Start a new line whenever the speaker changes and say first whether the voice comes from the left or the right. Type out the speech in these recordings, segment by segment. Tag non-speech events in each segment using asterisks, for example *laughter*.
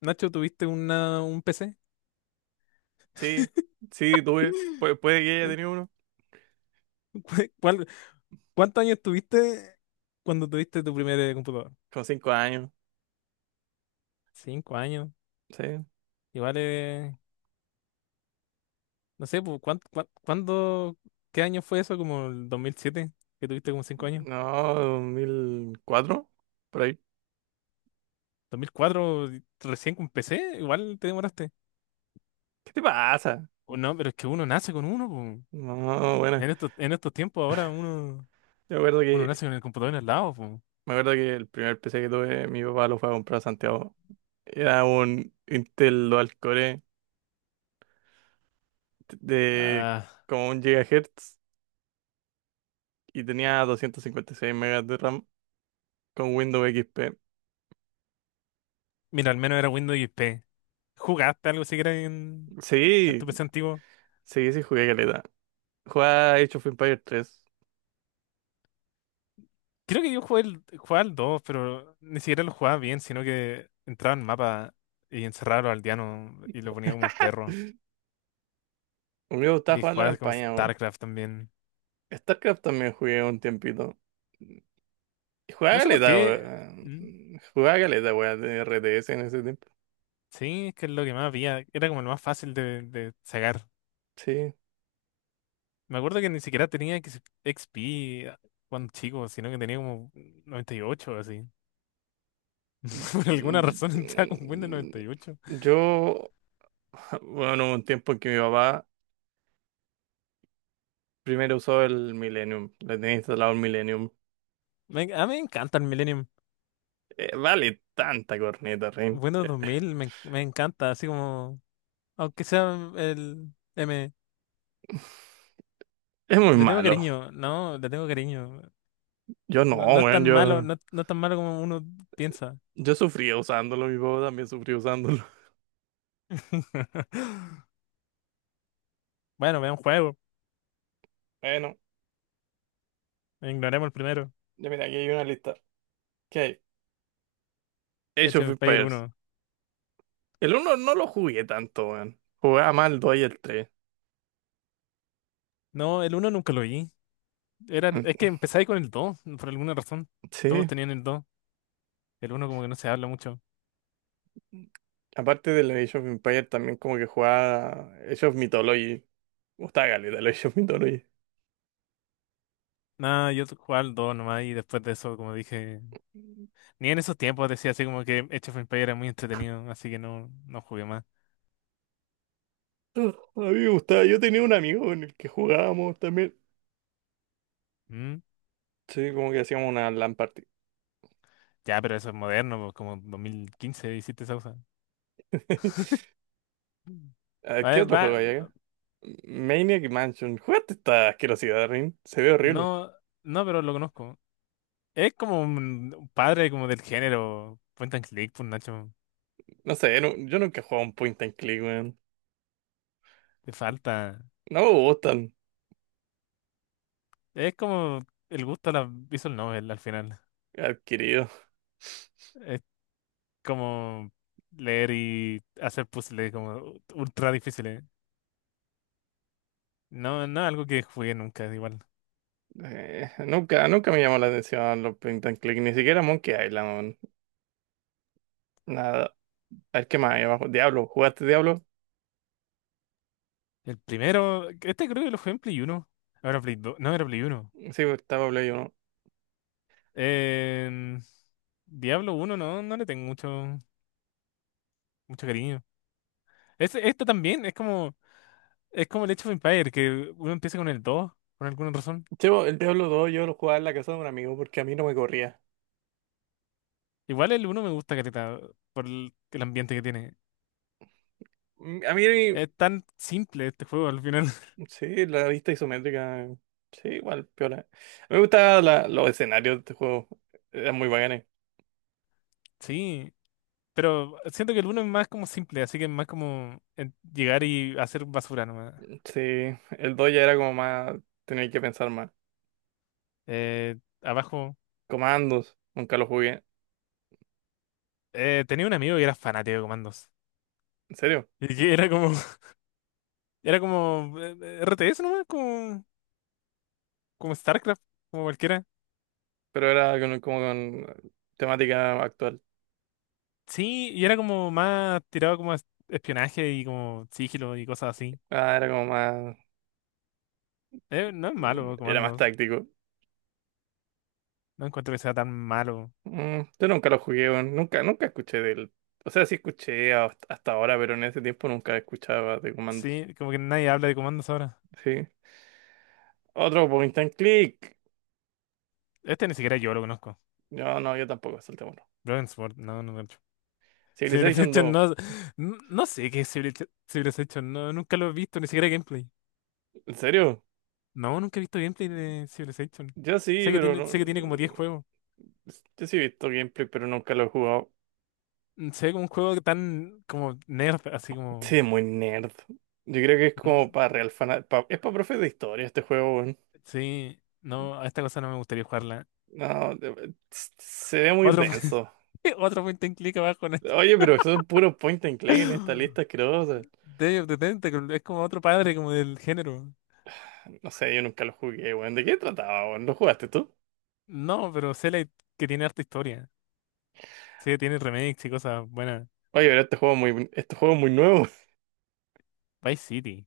left: Nacho, ¿tuviste un PC?
right: Sí, sí, tuve. Puede que haya
left: ¿Cu-
right: tenido uno.
left: *laughs* cuál- ¿Cuántos años tuviste cuando tuviste tu primer computador?
right: Con 5 años.
left: Cinco años.
right: Sí.
left: Igual, no sé, pues, ¿ cuándo, qué año fue eso? ¿Como el dos mil siete? ¿Que tuviste como cinco años?
right: No, 2004, por ahí.
left: Dos mil cuatro recién con PC. Igual te demoraste.
right: ¿Qué te pasa?
left: O no, pero es que uno nace con uno, pues.
right: No, bueno.
left: En estos tiempos ahora uno,
right: Yo
left: uno nace con el computador en el lado, pues.
right: me acuerdo que el primer PC que tuve, mi papá lo fue a comprar a Santiago. Era un Intel Dual Core de
left: Ah,
right: como 1 GHz y tenía 256 megas de RAM con Windows XP.
left: mira, al menos era Windows XP. ¿Jugaste algo siquiera en
right: Sí,
left: tu PC antiguo?
right: sí, sí jugué caleta. Jugaba Age of Empires 3.
left: Creo que yo jugué, el, jugaba al 2, pero ni siquiera lo jugaba bien, sino que entraba en mapa y encerraba a los aldeanos y lo ponía como perro.
right: A mí me gustaba
left: Y
right: jugar la
left: jugaba como
right: campaña.
left: StarCraft también.
right: StarCraft también jugué un tiempito. Jugaba
left: No sé por
right: galeta,
left: qué.
right: weón.
left: mm,
right: Jugaba galeta, weón, de RTS en ese tiempo.
left: Sí, es que es lo que más había. Era como lo más fácil de sacar.
right: Sí.
left: Me acuerdo que ni siquiera tenía XP cuando chico, sino que tenía como 98 o así. *laughs* Por alguna razón *laughs* estaba con Windows
right: Y-
left: 98.
right: Yo, *laughs* bueno, hubo un tiempo en que mi papá primero usó el Millennium. Le tenía instalado el Millennium.
left: A mí me encanta el Millennium.
right: Vale tanta corneta, Ren.
left: Windows 2000 me, me encanta, así como. Aunque sea el M,
right: Es muy
left: le tengo
right: malo.
left: cariño, no, le tengo cariño.
right: Yo no,
left: No, no es
right: weón,
left: tan malo,
right: yo,
left: no, no es tan malo como uno piensa.
right: yo sufría usándolo. Mi papá también sufrió usándolo. *laughs*
left: *laughs* Bueno, vean un juego.
right: Bueno,
left: Ignoremos el primero.
right: ya mira, aquí hay una lista. ¿Qué hay? Age
left: Age
right: of
left: of Empires
right: Empires.
left: uno.
right: El uno no lo jugué tanto, weón. Jugaba más el 2 y el 3.
left: No, el uno nunca lo vi. Es que empecé ahí con el dos, por alguna razón. Todos
right: Sí.
left: tenían el 2. El uno como que no se habla mucho.
right: Aparte del Age of Empires, también como que jugaba Age of Mythology. Me gustaba caleta el Age of Mythology.
left: Nada, yo jugaba al 2 nomás y después de eso, como dije,
right: *laughs*
left: ni en esos tiempos decía así como que Age of Empires era muy entretenido, así que no, no jugué más.
right: Ah, a mí me gustaba. Yo tenía un amigo con el que jugábamos también.
left: ¿Mm?
right: Sí, como que hacíamos una LAN party.
left: Ya, pero eso es moderno, pues, como 2015 hiciste esa cosa.
right: *laughs*
left: Mm.
right: A ver,
left: A
right: ¿qué
left: ver,
right: otro juego
left: va.
right: hay acá? Maniac Mansion. ¿Jugaste esta asquerosidad, Rin? Se ve horrible.
left: No, no, pero lo conozco. Es como un padre como del género. Point and click, pues, Nacho.
right: No sé, yo nunca he jugado un point and click, weón.
left: Te falta.
right: No me gustan.
left: Es como el gusto a la visual novel al final.
right: Adquirido.
left: Es como leer y hacer puzzles como ultra difíciles. No, no es algo que jugué nunca, es igual.
right: Nunca, nunca me llamó la atención los Point and Click, ni siquiera Monkey Island, weón. Nada. A ver qué más hay abajo. Diablo, ¿jugaste Diablo?
left: El primero, este creo que lo jugué en Play Uno. Ahora Play Dos. No, era Play Uno.
right: Sí, pues, estaba Play 1.
left: Eh, Diablo uno no, no le tengo mucho cariño. Esto también es como el Age of Empires, que uno empieza con el 2 por alguna razón.
right: Chevo, el Diablo 2 yo lo jugaba en la casa de un amigo porque a mí no me corría.
left: Igual el uno me gusta, careta, por el ambiente que tiene.
right: Mm, a mí,
left: Es tan simple este juego al final. *laughs*
right: sí, la vista isométrica, sí, igual, piola. A mí me gustaban los escenarios de este juego, eran muy bacanes.
left: Sí, pero siento que el uno es más como simple, así que es más como llegar y hacer basura nomás.
right: Sí, el 2 ya era como más, tenía que pensar más.
left: Eh, abajo,
right: Comandos, nunca lo jugué,
left: Tenía un amigo que era fanático de comandos.
right: en serio,
left: Y que era como, *laughs* era como RTS nomás, como... como StarCraft, como cualquiera.
right: pero era como con temática actual.
left: Sí, y era como más tirado como a espionaje y como sigilo y cosas así.
right: Ah, era como más.
left: No es
right: Mm,
left: malo
right: era más
left: Comandos,
right: táctico.
left: no encuentro que sea tan malo.
right: Mm, yo nunca lo jugué, weón. Nunca, nunca escuché del. O sea, sí escuché hasta ahora, pero en ese tiempo nunca escuchaba de comandos.
left: Sí, como que nadie habla de Comandos ahora.
right: Sí. Otro point and click.
left: Este ni siquiera yo lo conozco.
right: No, no, yo tampoco, saltémoslo.
left: Brokensport, no, no lo he *laughs* hecho.
right: Civilization
left: Civilization
right: dos.
left: no, no, no sé qué es Civilization, no, nunca lo he visto, ni siquiera gameplay.
right: ¿En serio?
left: No, nunca he visto gameplay de Civilization.
right: Yo sí, pero no.
left: Sé que tiene como 10
right: Mm,
left: juegos.
right: yo sí he visto gameplay, pero nunca lo he jugado.
left: Se ve como un juego tan como nerd, así como...
right: Sí, muy nerd. Yo creo que es como
left: mm,
right: para real fan. Es para profes de historia este juego, weón.
left: Sí, no, a esta cosa no me gustaría jugarla.
right: No, se ve muy
left: Otro,
right: denso.
left: *laughs* otro point and click abajo en este.
right: Oye, pero son puros point and click en esta lista asquerosa.
left: Day of the Tentacle, es como otro padre como del género.
right: No sé, yo nunca lo jugué, weón. ¿De qué trataba, weón? ¿Lo jugaste tú?
left: No, pero Cellite que tiene harta historia. Sí, que tiene remakes y cosas buenas.
right: Oye, pero este juego es muy nuevo. *laughs*
left: Vice City.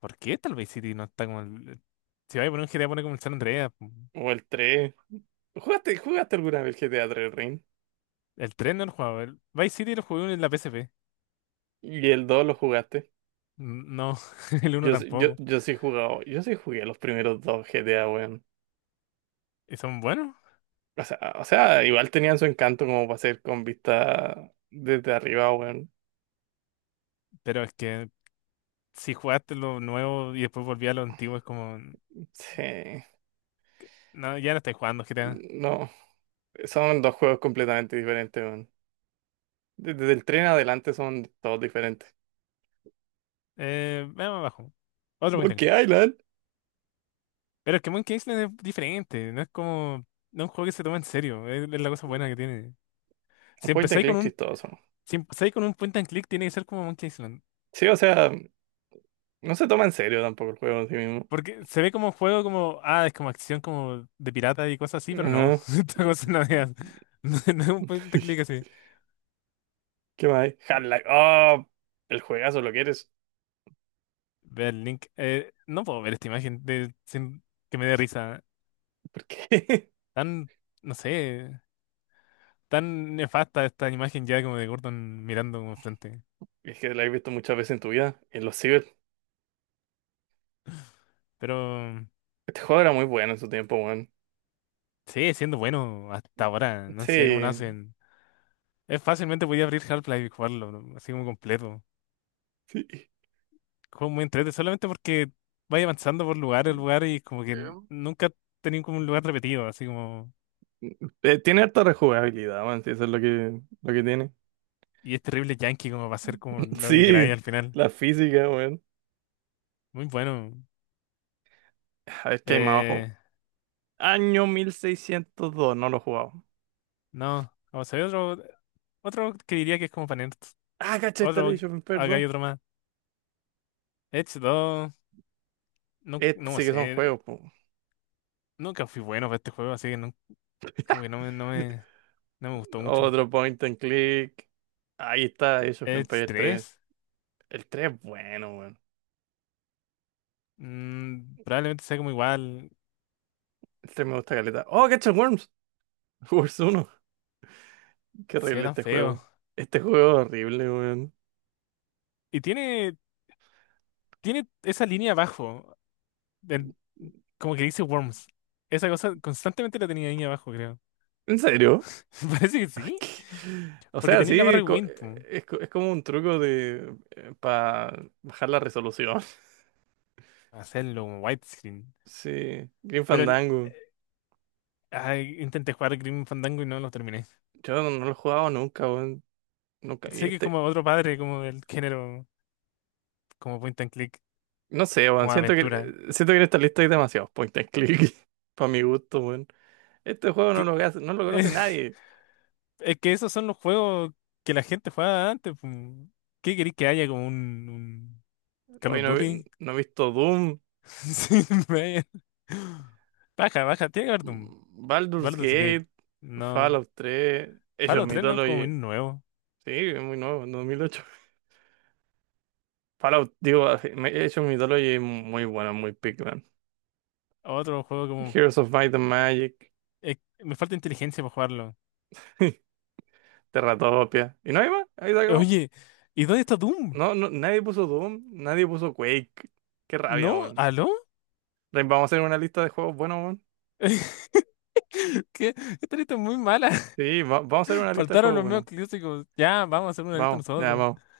left: ¿Por qué tal Vice City no está como el... Si vais a poner un GTA, pone como el San Andreas.
right: O el 3. ¿Jugaste alguna vez GTA 3 Ring?
left: El 3 no lo jugaba. El Vice City lo jugué en la PSP.
right: ¿Y el 2 lo jugaste?
left: No, *laughs* el uno
right: Yo, yo,
left: tampoco.
right: yo sí he jugado, yo sí jugué los primeros dos GTA, weón.
left: Y son buenos,
right: O sea, igual tenían su encanto como para ser con vista desde arriba, weón.
left: pero es que si jugaste lo nuevo y después volví a lo antiguo, es como...
right: Sí.
left: No, ya no estáis jugando GTA.
right: No, son dos juegos completamente diferentes, weón. Desde el tren adelante son todos diferentes.
left: Veamos abajo. Otro point and
right: Monkey
left: click.
right: Island.
left: Pero es que Monkey Island es diferente. No es como. No es un juego que se toma en serio. Es la cosa buena que tiene.
right: Un
left: Si
right: point and
left: empezáis con
right: click
left: un.
right: chistoso.
left: Si empezáis con un point and click, tiene que ser como Monkey Island.
right: Sí, o sea, no se toma en serio tampoco el juego en sí mismo.
left: Porque se ve como juego como. Ah, es como acción como de pirata y cosas así, pero no.
right: Ajá.
left: *laughs* Esta cosa no es. No, es no es un point and click
right: *laughs*
left: así.
right: ¿Qué más hay? Half-Life. Oh, el juegazo lo quieres.
left: Ve el link. No puedo ver esta imagen de, sin que me dé risa.
right: ¿Por qué? *laughs*
left: Tan. No sé. Tan nefasta esta imagen ya como de Gordon mirando como enfrente.
right: Es que lo has visto muchas veces en tu vida. En los ciber.
left: Pero.
right: Este juego era muy bueno en su tiempo, weón.
left: Sigue siendo bueno hasta ahora. No sé cómo lo
right: Sí,
left: hacen. Es fácilmente podía abrir Half-Life y jugarlo, ¿no? Así como completo.
right: sí.
left: Juego muy entrete solamente porque vaya avanzando por lugar en lugar y como que
right: Em,
left: nunca tenía como un lugar repetido, así como.
right: Tiene harta rejugabilidad, weón. Sí, eso es lo que tiene.
left: Y es terrible Yankee como va a ser como
right: *laughs*
left: lo que
right: Sí,
left: queráis al final.
right: la física, weón.
left: Muy bueno.
right: A ver qué hay más abajo.
left: Eh,
right: Año 1602, no lo he jugado.
left: no, vamos a ver otro, otro que diría que es como para nerds.
right: Ah, cacha,
left: Otro,
right: Installation,
left: acá hay
right: perdón.
left: otro más. Edge 2, no,
right: Estos
left: no
right: sí que son
left: sé.
right: juegos, po.
left: Nunca fui bueno para este juego, así que no, como que no me, no me, no me gustó mucho.
right: Otro point and click. Ahí está, Age of
left: Edge
right: Empires 3.
left: 3,
right: El 3 es bueno, weón.
left: probablemente sea como igual,
right: El 3 me gusta caleta. ¡Oh, cacha el Worms! *laughs* Worms uno, qué
left: sea
right: horrible
left: tan
right: este
left: feo.
right: juego. Este juego es horrible, weón.
left: Y tiene, tiene esa línea abajo, del- como que dice Worms. Esa cosa constantemente la tenía ahí abajo, creo.
right: ¿En serio?
left: *laughs* Parece que
right: *laughs*
left: sí,
right: ¿Qué? O
left: porque
right: sea,
left: tenía la barra de
right: sí,
left: Wind, po.
right: es, es como un truco de para bajar la resolución. *laughs*
left: Hacerlo como widescreen.
right: Sí, Green
left: Pero el-
right: Fandango.
left: Ay, intenté jugar Grim Fandango y no lo terminé.
right: Yo no, no lo he jugado nunca, weón. Nunca. Y
left: Sé que es
right: este,
left: como otro padre, como del género, como point and click,
right: no sé, weón.
left: como aventura.
right: Siento que en esta lista hay demasiados point and click. *laughs* Para mi gusto, weón. Este juego no
left: Que.
right: lo, no lo conoce
left: *laughs*
right: nadie.
left: Es que esos son los juegos que la gente jugaba antes, pues. ¿Qué queréis que haya como un Call
right: Hoy
left: of
right: no,
left: Duty? *laughs*
right: no he visto Doom,
left: Sí, vaya. Baja, baja, tiene que haber un
right: Baldur's
left: Baldur's Gate.
right: Gate,
left: No.
right: Fallout 3, Age of
left: Fallout 3 no es como
right: Mythology.
left: un nuevo.
right: Sí, es muy nuevo, en 2008. Fallout, digo, Age of Mythology es muy bueno, muy pick, man.
left: Otro juego como.
right: Heroes of Might and Magic,
left: eh, Me falta inteligencia para jugarlo.
right: *laughs* Terratopia. ¿Y no hay más? Ahí se acabó.
left: Oye, ¿y dónde está Doom?
right: No, no, nadie puso Doom, nadie puso Quake. Qué rabia,
left: ¿No?
right: weón.
left: ¿Aló?
right: Vamos a hacer una lista de juegos buenos,
left: *laughs* ¿Qué? Esta lista es muy mala.
right: sí, vamos a hacer
left: *laughs*
right: una lista de
left: Faltaron
right: juegos,
left: los medios
right: bueno.
left: clásicos. Ya, vamos a hacer una lista
right: Vamos, ya,
left: nosotros.
right: vamos.